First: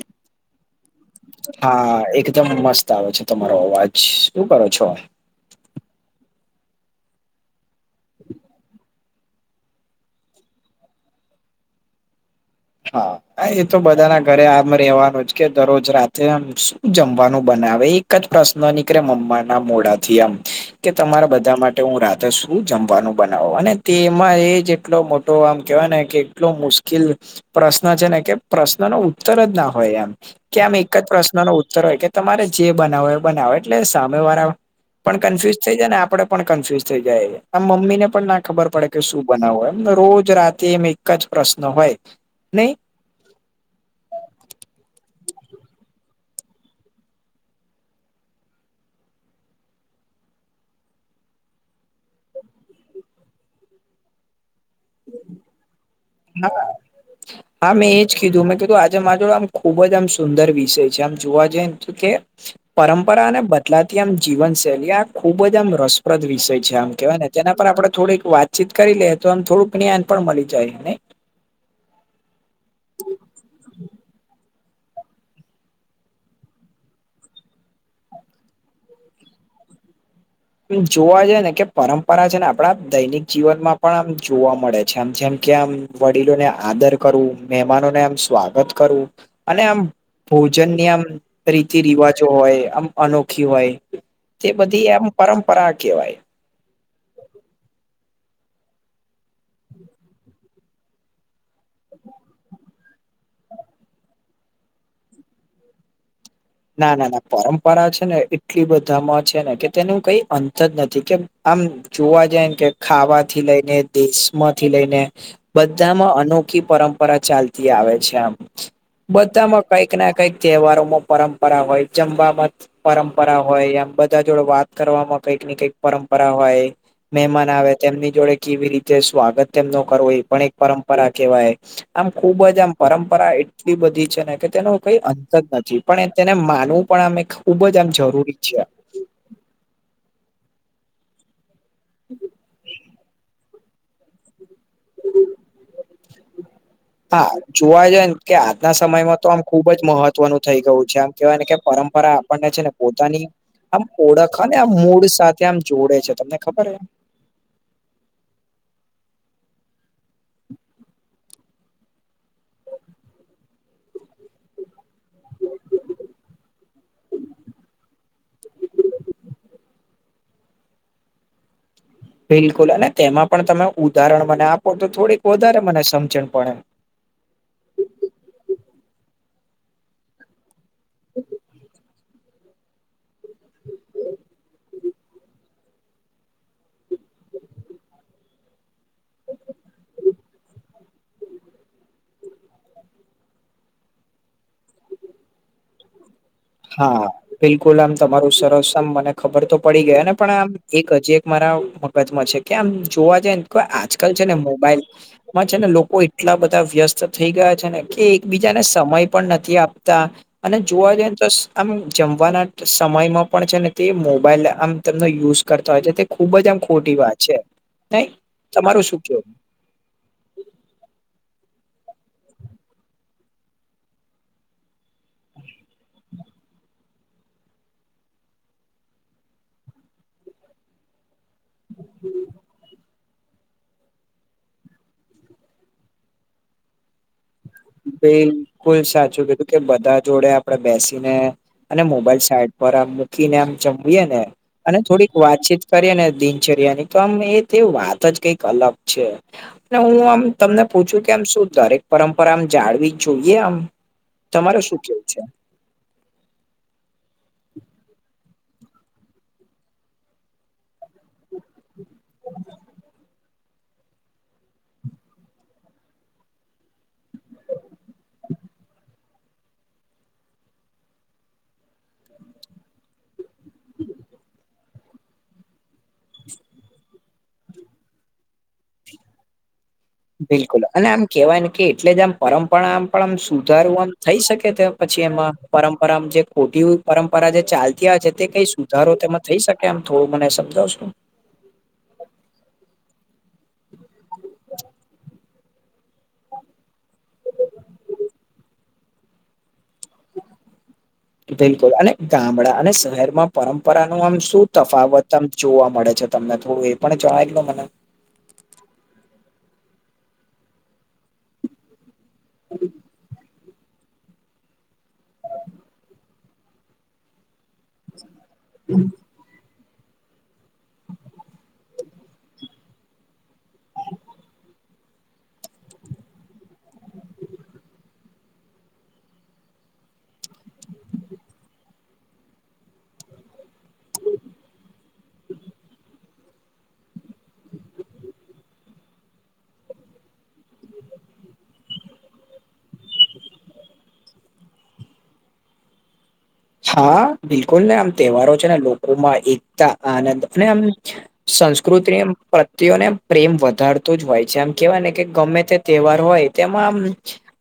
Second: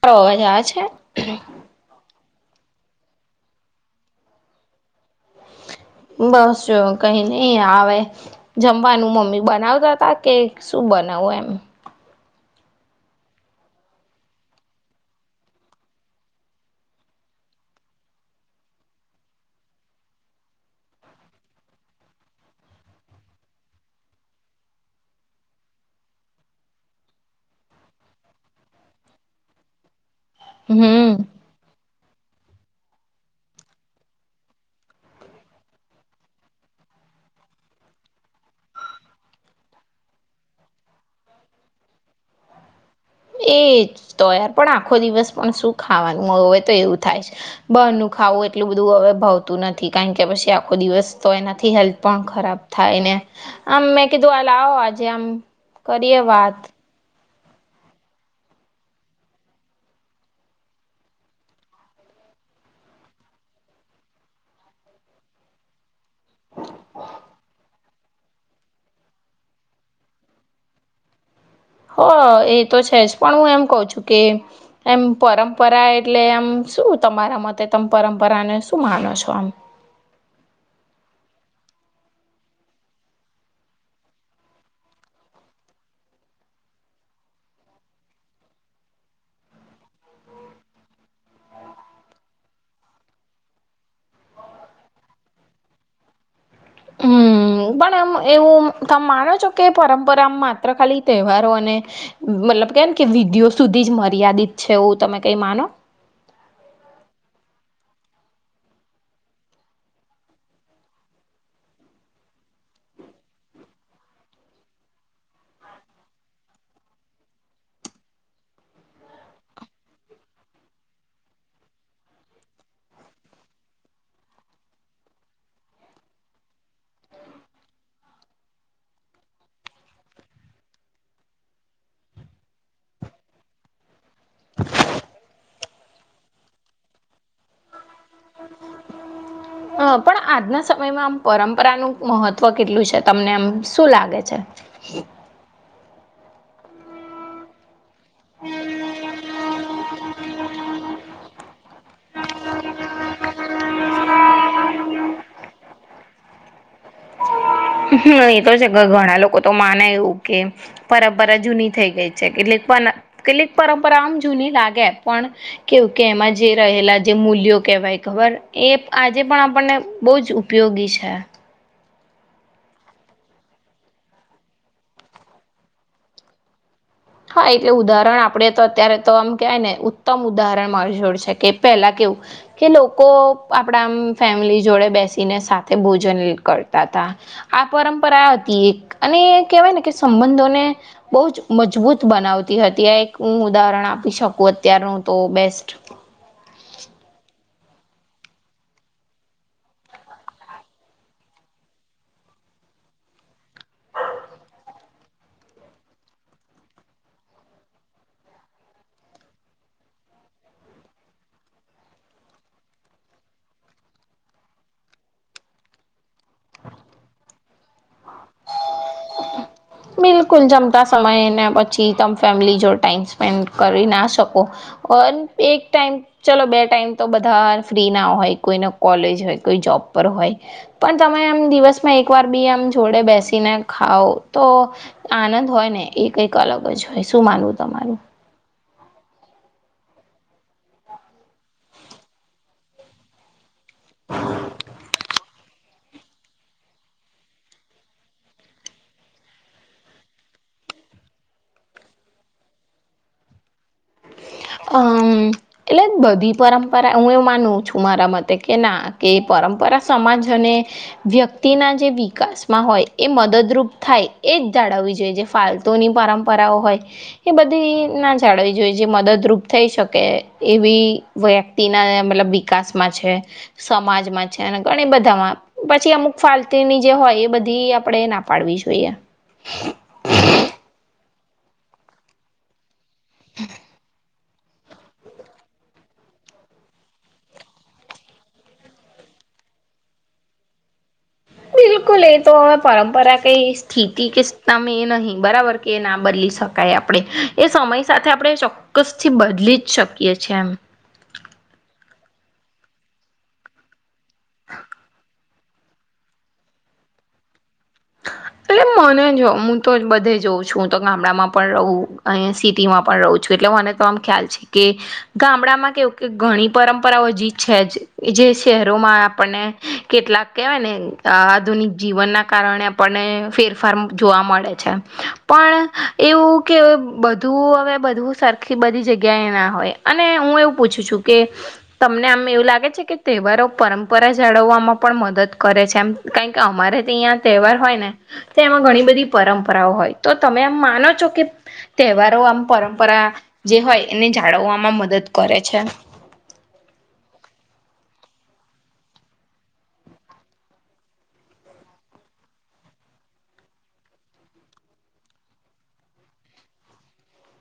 તારો અવાજ આવે છે? હા એકદમ મસ્ત આવે છે, તમારો અવાજ શું કરો છો? બસ જો કંઈ નઈ આવે જમવાનું મમ્મી બનાવતા હતા કે શું બનાવું એમ હા. હા એતો બધાના ઘરે આમ રહેવાનું જ કે દરરોજ રાતે શું જમવાનું બનાવે એકજ પ્રશ્ન નીકળે મમ્માના મોઢાથી આમ કે તમારા બધા માટે હું રા તે શું જમવાનું બનાવો અને તેમાં એ જેટલો મોટો આમ કેવાય ને કે એટલો મુશ્કેલ પ્રશ્ન છે, ને કે પ્રશ્ન ન ઉત્તર જ ના હોય એમ કે આમ એક જ હમ પ્રશ્ન ન ઉત્તર હોય કે તમારે જે બનાવો એ બનાવો એટલે સામે વારા પણ કન્ફ્યુઝ થઈ જાય ને આપડે પણ કન્ફ્યુઝ થઈ જાય આમ મમ્મીને પણ ના ખબર પડે કે શું બનાવવો એમ રોજ રાતે એમ એક જ પ્રશ્ન હોય નહીં એ જ તો યાર પણ આખો દિવસ પણ શું ખાવાનું હોય તો એવું થાય છે. બહારનું ખાવું એટલું બધું હવે ભાવતુ નથી કારણ કે પછી આખો દિવસ તો એનાથી હેલ્થ પણ ખરાબ થાય ને આમ મેં કીધું લાવો આજે આમ કરીએ વાત [inaudible] હા મેં એજ કીધું મેં કીધું આજે મા જોડ આમ ખુબ જ આમ સુંદર વિષય છે, આમ જોવા જઈ એમ તો કે પરંપરાને બદલાતી આમ જીવનશૈલી આ ખુબ જ આમ રસપ્રદ વિષય છે, આમ કેવાય ને જેના પર આપડે થોડીક વાતચીત કરી લેએ તો એમ થોડુંક જ્ઞાન પણ મળી જાય ને હ એતો છે, જ પણ હું એમ કઉ છું, કે એમ પરંપરા એટલે આમ શું તમારા મતે તમે પરંપરાને શું માનો છો આમ? જોવા જઈ ને કે પરંપરા છે, ને આપડા દૈનિક જીવનમાં પણ આમ જોવા મળે છે, આમ જેમ કે આમ વડીલોને આદર કરું મહેમાનોને આમ સ્વાગત કરું અને આમ ભોજનની આમ રીતિ રિવાજો હોય આમ અનોખી હોય તે બધી એમ પરંપરા કહેવાય હમ. પણ એમ એવું તમ માનો છો કે પરંપરા માત્ર ખાલી તહેવારો અને મતલબ કેમ કે વિધિયો સુધી જ મર્યાદિત છે, એવું તમે કઈ માનો? ના ના ના પરંપરા છે, ને એટલી બધામાં છે, ને કે તેનું કઈ અંત જ નથી કે આમ જોવા જાયમ કે ખાવાથી લઈને દેશમાથી લઈને બધામાં અનોખી પરંપરા ચાલતી આવે છે, આમ બધામાં કઈક ના કઈક તહેવારોમાં પરંપરા હોય જમવામા પરંપરા હોય એમ બધા જોડે વાત કરવામાં કઈક ને કઈક પરંપરા હોય મહેમાન આવે તેમની જોડે કેવી રીતે સ્વાગત તેમનો કરવો એ પણ એક પરંપરા કેહેવાય આમ ખુબ જ આમ પરંપરાએ એટલી બધી છે, ને કે તેનો કઈ અંત જ નથી પણએ તેને માનવું પણ આમ એક ખૂબ જ આમ જરૂ [inaudible] અ પણ આજના સમયમાં આમ પરંપરાનું મહત્વ કેટલું છે, તમને આમ શું લાગે છે? હા જોવા જાય કે આજના સમયમાં તો આમ ખુબ જ મહત્વનું થઈ ગયું છે, આમ કેવાય ને કે પરંપરા આપણને છે, ને પોતાની આમ ઓળખ અને આમ મૂળ સાથે આમ જોડે છે, તમને ખબર હે હમ એ તો છે, ઘણા આ લોકો તો માને એવું કે પરંપરા જૂની થઈ ગઈ છે, કેટલીક પણ કેટલીક પરંપરા આમ જૂની લાગે પણ કેવું કે એમાં જે રહેલા જે મૂલ્યો કેહેવાય ખબર એ આજે પણ આપણને બો જ ઉ પયોગી છે. બિલકુલ અને તેમાં પણ તમે ઉદાહરણ મને આપો તો થોડીક વધારે મને સમજણ પડે હા એટલે ઉદાહરણ આપડે તો અત્યારે તો આમ કવાયને ઉત્તમ ઉદાહરણ માર જોડ છે, કે પેલા કેવું કે લોકો આપણા આમ ફેમિલી જોડે બેસીને સાથે ભોજન કરતા હતા. આ પરંપરા હતી એક અને કહેવાય ને કે સંબંધોને બો જ મજબૂત [unintelligible] બનાવતી હતી એક હું ઉદાહરણ આપી શકું અત્યારનું તો બેસ્ટ હા. બિલકુલ આમ તમારું સરસ આમ મને ખબર તો પડી ગયા ને પણ આમ એક હજી એક મારા ગજમાં છે, કે આમ જોવા જાય ને તો આજકાલ છે, ને મોબાઈલ માં છે, ને લોકો એટલા બધા વ્યસ્ત થઈ ગયા છે, ને કે એક બીજાને સમય પણ નથી આપતા. અને જોવા જાય તો આમ જમવાના સમયમાં પણ છે, ને તે મોબાઈલ આમ તેમનો યુઝ કરતા હોય છે. ખુબ જ આમ ખોટી વાત છે, [unintelligible] તમારું શું કેવું? બિલકુલ જમતા સમયને પછી તમે ફેમિલી જોડ ટાઈમ સ્પેન્ડ કરી ના શકો [unintelligible] એક ટાઈમ ચલો બે ટાઈમ તો બધા ફ્રી ના હોય કોઈને કોલેજ હોય કોઈ જોબ પર હોય. પણ તમે એમ દિવસમાં એક વાર બી આમ જોડે બેસીને ખાવ તો આનંદ હોય ને એ કંઈક અલગ જ હોય શું માનવું તમારું? બિલકુલ સાચું કીધું કે બધા જોડે આપડે બેસીને અને મોબાઈલ સાઈટ પર આમ મૂકીને આમ જમીએ ને અને થોડીક વાતચીત કરીએને દિનચર્યાની તો આમ એ તે વાત જ કઈક અલગ છે. અને હું આમ તમને પૂછું કે આમ શું દરેક પરંપરામ જાળવી જોઈએ આમ? તમારે શું કેવું અમ છે? એટલે બધી પરંપરા હું એવું માનું છું મારા મતે કે ના કે પરંપરા સમાજ અને વ્યક્તિના જે વિકાસમાં હોય એ મદદરૂપ થાય એ જ જાળવવી જોઈએ જે ફાલતુની પરંપરાઓ હોય એ બધી ના જાળવવી જોએ જે મદદરૂપ થઈ શકે એવી વ્યક્તિના મતલબ વિકાસમાં છે. સમાજમાં છે, અને ધણે બધામાં પછી અમુક ફાલતુની જે હોય એ બધી આપણેે ના પાડવી જોઈએ બિલકુલ અને આમ કેવાય ને કે એટલે જ આમ પરંપરામ પણ આમ સુધારું થઈ શકે તે પછી એમાં પરંપરા જે ખોટી પરંપરા જે ચાલતી આવે છે, તે કઈશુ સુધારો તેમાં થઈ શકે આમ થોડું મને સમજાવશો બિલકુલ એ તો હવે પરંપરા કે સ્થિતિ કે તમે એ નહી બરાબર કે ના બદલી શકાય આપડે એ સમય સાથે આપણે ચોક્ ક્કસ થી બદલી જ શકીએ છે, એમ બિલકુલ અને ગામડા અને શહેરમાં પરંપરાનુ આમ શું તફાવત આમ જોવા મળે છે, તમને થોડું એ પણ જણાય દો મને એટલે મને જો હું તો બધે જોઉં છું હુ તો ગામડામાં પણ રહું અહીયા સિટીમાં પણ રહું છું એટલે મને તો આમ ખ્યાલ છે, કે ગામડામાં કેવું કે ઘણી પરંપરાઓ જી છે, જે શહેરોમાં પને કેટલાક કેવાયને આધુનિક જીવનના કારણે આપને ફેર ફાર જોવા મળે છે. પણ એવું કે બધું હવે, બધું સરખી બધી જગ્યાએ ના હોય. અને હું એવું પૂછું છું કે તમને આમ એવું લાગે છે કે તહેવારો પરંપરા જાળવવામાં પણ મદદ કરે છે એમ કાંઈક અમારે અહીં તહેવાર હોય ને તો તેમાં ઘણી બધી પરંપરાઓ હોય તો તમે એમ માનો છો કે તહેવારો આમ પરંપરા જે હોય એને જાળવવામાં મદદ કરે છે. હા બિલકુલ ને આમ તહેવારો છે ને લોકોમાં એકતા, આનંદ અને આમ સંસ્કૃતિ પ્રત્યને પ્રેમ વધારતું જ હોય છે, એમ કેહેવાય ને કે ગમે તે તહેવાર હોય તેમાં આમ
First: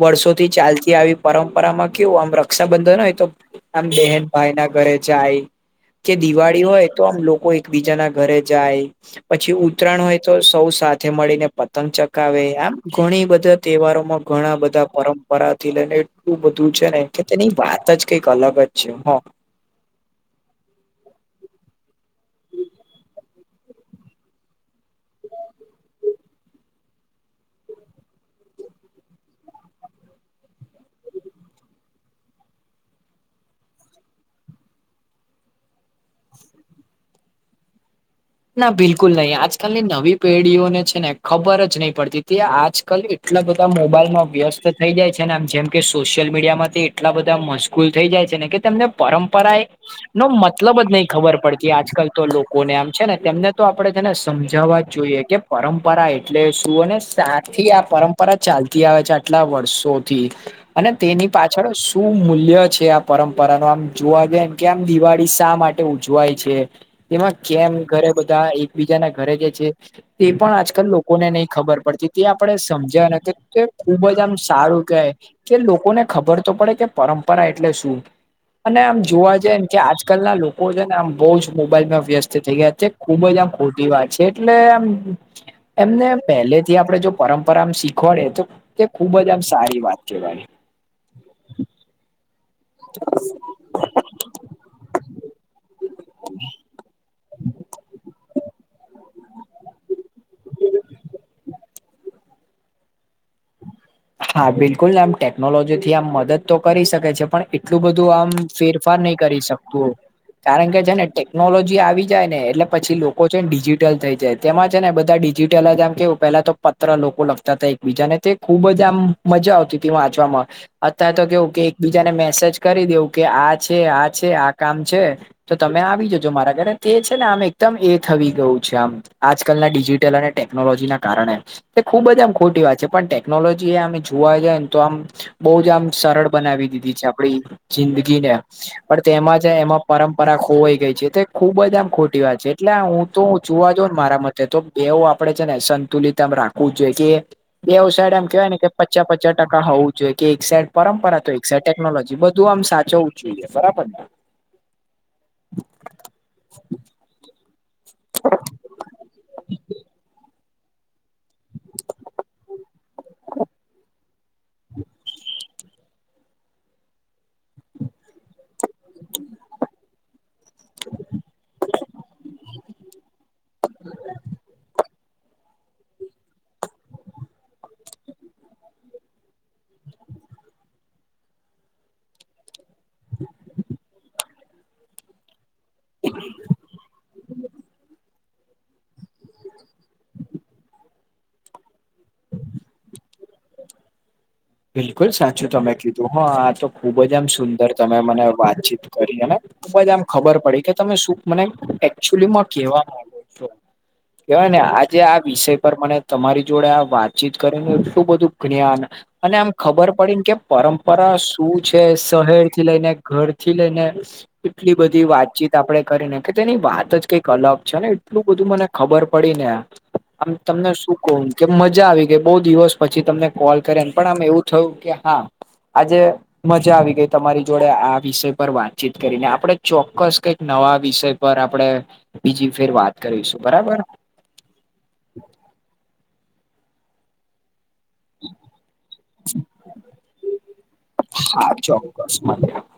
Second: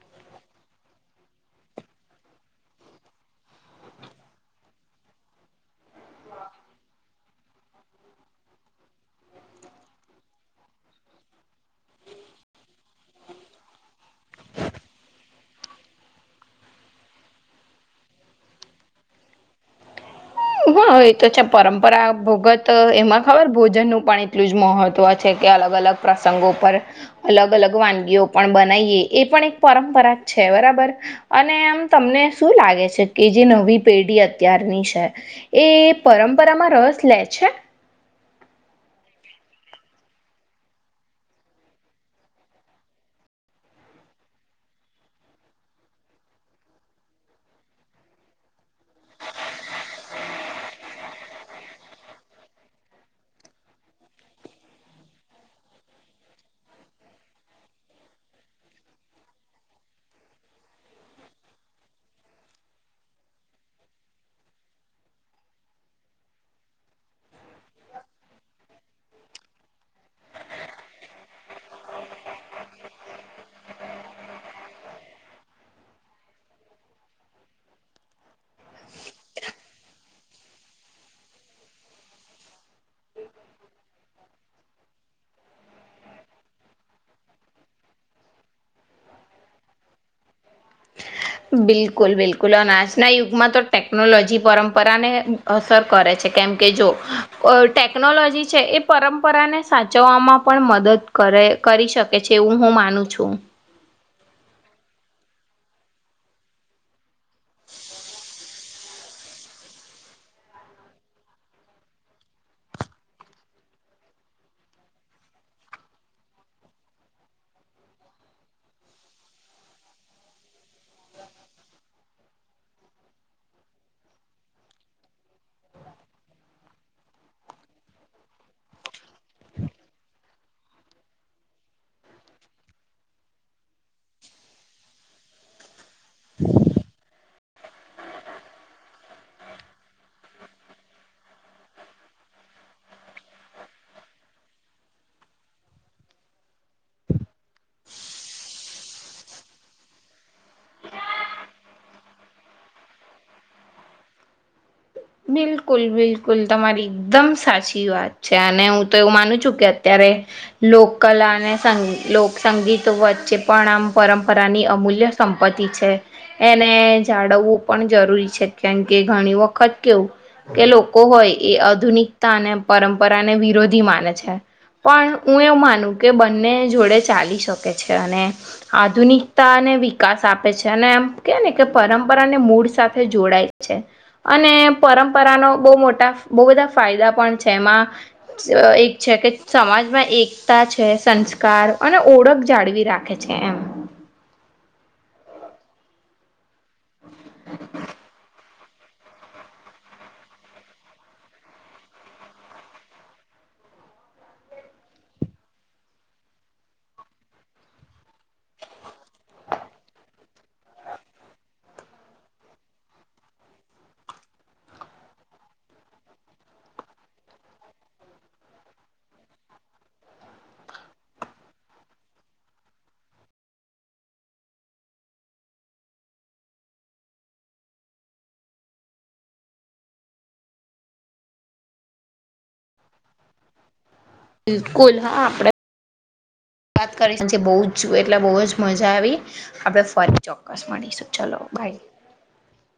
વર્ષોથી ચાલતી આવી પરંપરામાં કેવું આમ રક્ષાબંધન હોય તો આમ બહેન ભાઇના ઘરે જાય કે દિવાળી હોય તો આમ લોકો એકબીજા ના ઘરે જાય પછી ઉત્તરાયણ હોય તો સૌ સાથે મળીને પતંગ ચગાવે આમ ઘણી બધું તહેવારો માં ઘણા બધા પરંપરાથી લઈને એટલું બધું છે ને કે તેની વાત જ કંઈક અલગ [inaudible] છે હા હા, એ તો છે પરંપરા ભગત એમાં ખબર ભોજનનું પણ એટલું જ મહત્વ છે કે અલગ અલગ પ્રસંગો ઉપર અલગ અલગ વાનગીઓ પણ બનાઈએ એ પણ એક પરંપરા છે, બરાબર. અને આમ તમને શું લાગે છે કે જે નવી પેઢી અત્યારની છે એ પરંપરામાં રસ લે છે? ના બિલકુલ નઈ, આજકાલની નવી પેઢીઓને છે ને ખબર જ નઈ પડતી તે આજકાલ એટલા બધા મોબાઈલમાં વ્યસ્ત થઇ જાય છે ને આમ જેમ કે સોશિયલ મીડિયા માંથી એટલા બધા મસ ગુલ થઈ જાય છે ને કે તેમને પરંપરાએ નો મતલબ જ નઈ ખબર પડતી આજકાલ તો લોકોને આમ છે ને તેમને તો આપડે છેને સમજાવવા જ જોઈએ કે પરંપરા એટલે શું અને સાથી આ પરં પરા ચાલતી આવે છે, આટલા વર્ષોથી અને તેની પાછળ શું મૂલ્ય છે આ પરંપરાનૂ આમ જોવા જાય. કેમ દિવાળી શા માટે ઉજવાય છે, તેમાં કેમ ઘરે બધાં એકબીજા ઘરે જે છે. તે પણ આજકાલ લોકોને નહી ખબર પડતી તે આપડે સમજ્યાને કે ખૂબજ આમ સારું કેય. કે લોકોને ખબર તો પડે કે પરંપરા એટલે શું અને આમ જોવા જાયને કે આજકાલ ના લોકો છે ને આમ બહુ જ મોબાઈલમાં વ્યસ્ત થઈ ગયા છે. ખુબજ આમ ખોટી વાત છે એટલે આમ. એમને પહેલે થી આપડે જો પરંપરામ શીખવાડે તો, તે ખુબજ આમ સારી વાત કેવાય. બિલકુલ બિલકુલ અને આજના યુગમાં તો ટેકનોલોજી પરંપરાને, અસર કરે છે કેમ કે જો ટેકનોલોજી છે એ પરંપરાને, સાચવવામાં પણ મદદ કરે કરી શકે છે એવું હું માનું છું. હા બિલકુલ, આમ ટેકનોલોજી થી આમ મદદ તો કરી શકે છે પણ એટલું બધું આમ ફેરફાર નહી કરી શક તું કારણકે છેને ટેકનોલોજી આવી જાય ને એટલે પછી લોકો છે ને ડિજિટલ થઈ જાય. તેમાં છે ને બધા ડિજિટલ જ આમ કેવું પેલા તો પત્ર લોકો લખતા હતા એકબીજાને તે ખૂબજ, તે આમ મજા આવતી હતી વાંચવામાં, અત્યાર તો કેવું કે એકબીજાને મેસેજ કરી દેવું કે આ છે, આ છે, આ કામ છે. તો તમે આવી જજો મારા ઘરે તે છે ને આમ એકદમ એ થઈ ગયું છે આમ, આજકાલના ડિજિટલ અને ટેકનોલોજીના કારણે તે ખુબજ આમ ખોટી વાત છે પણ ટેકનોલોજ જે અમે જોવા જાય ન તો આમ બહુ જ આમ સરળ બનાવી દીધી છે આપડી જિંદગીને. પણ તેમાં છે એમાં પરંપરા ખોવાઈ ગઈ છે તે ખુબ જ આમ ખોટી વાત છે એટલે હું તો હું જોવા જઉ ન મારા મતે તો એવું આપડે છે ને સંતુલિત આમ રાખવું જોઈ કે બેવ સાયડ આમ કહેવાય ને કે પચ્ચા પચ્ચા ટકા હોવું જોઈએ કે એક સાઈડ પરંપરા તો એક સાઈડ ટેકનોલોજી બધું આમ સાચવું જોઇએ બરાબરને. બિલકુલ બિલકુલ તમારી દમ સાચી વાત છે અને હું તો એવું માનું છું કે અત્યારે લોકકલા અને સંગ લોકસંગીત વચ્ચે પણ આમ પરંપરાની અમૂલ્ય સંપત્તિ છે, એને જાળવવું પણ જરૂરી છે કેમ કે ઘણી વખત કે લોકો હોય એ આધુનિકતા અને પરંપરાને વિરોધી માને છે. પણ હું એવું માનું કે બંને જોડે ચાલી શકે છે અને આધુનિકતા અને વિકાસ આપે છે અને એમ કે ને કે પરંપરાને મૂળ સાથે જોડાય છે અને પરંપરાનો બહુ મોટા બહુ બધા ફાયદા પણ છે એમાં સ એક છે કે સમાજમાં એકતા છે સંસ્કાર અને ઓળખ જાળવી રાખે છે એમ [unintelligible] બિલકુલ સાચું તમે કીધું હા આ તો ખુબ જ આમ સુંદર તમે મને વાતચીત કરી અને ખૂબ જ આમ ખબર પડી કે તમે શું મને એકચુલી માં કેવા માંગો છો? કેહેવાય ને આજે આ વિષય પર મને તમારી જોડે આ વાતચીત કરીને એટલું બધું જ્ઞાન અને આમ ખબર પડી ને કે પરંપરા શું છે શહેર થી લઈને ઘર થી લઈને એટલી બધી વાતચીત આપડે કરીને કે તેની વાત જ કંઈક અલગ છે ને એટલું બધું મને ખબર પડીને આ આમ તમને શું કહું કે મજા આવી ગઈ બહુ દિવસ પછી તમને કોલ કરે ન પણ આમ એવું થયું કે હા આજે મજા આવી ગઈ તમારી જોડે આ વિષય પર વાતચીત કરીને આપડે ચોક્કસ કઈક નવા વિષય પર આપણડે બીજી ફેર વાત કરીશું બરાબર. બિલકુલ હા આપડે વાત કરી છે બહુ જ છું એટલે બહુ જ મજા આવી આપણે ફરી ચોક્કસ મળીશું ચલો હા બાય. [unintelligible]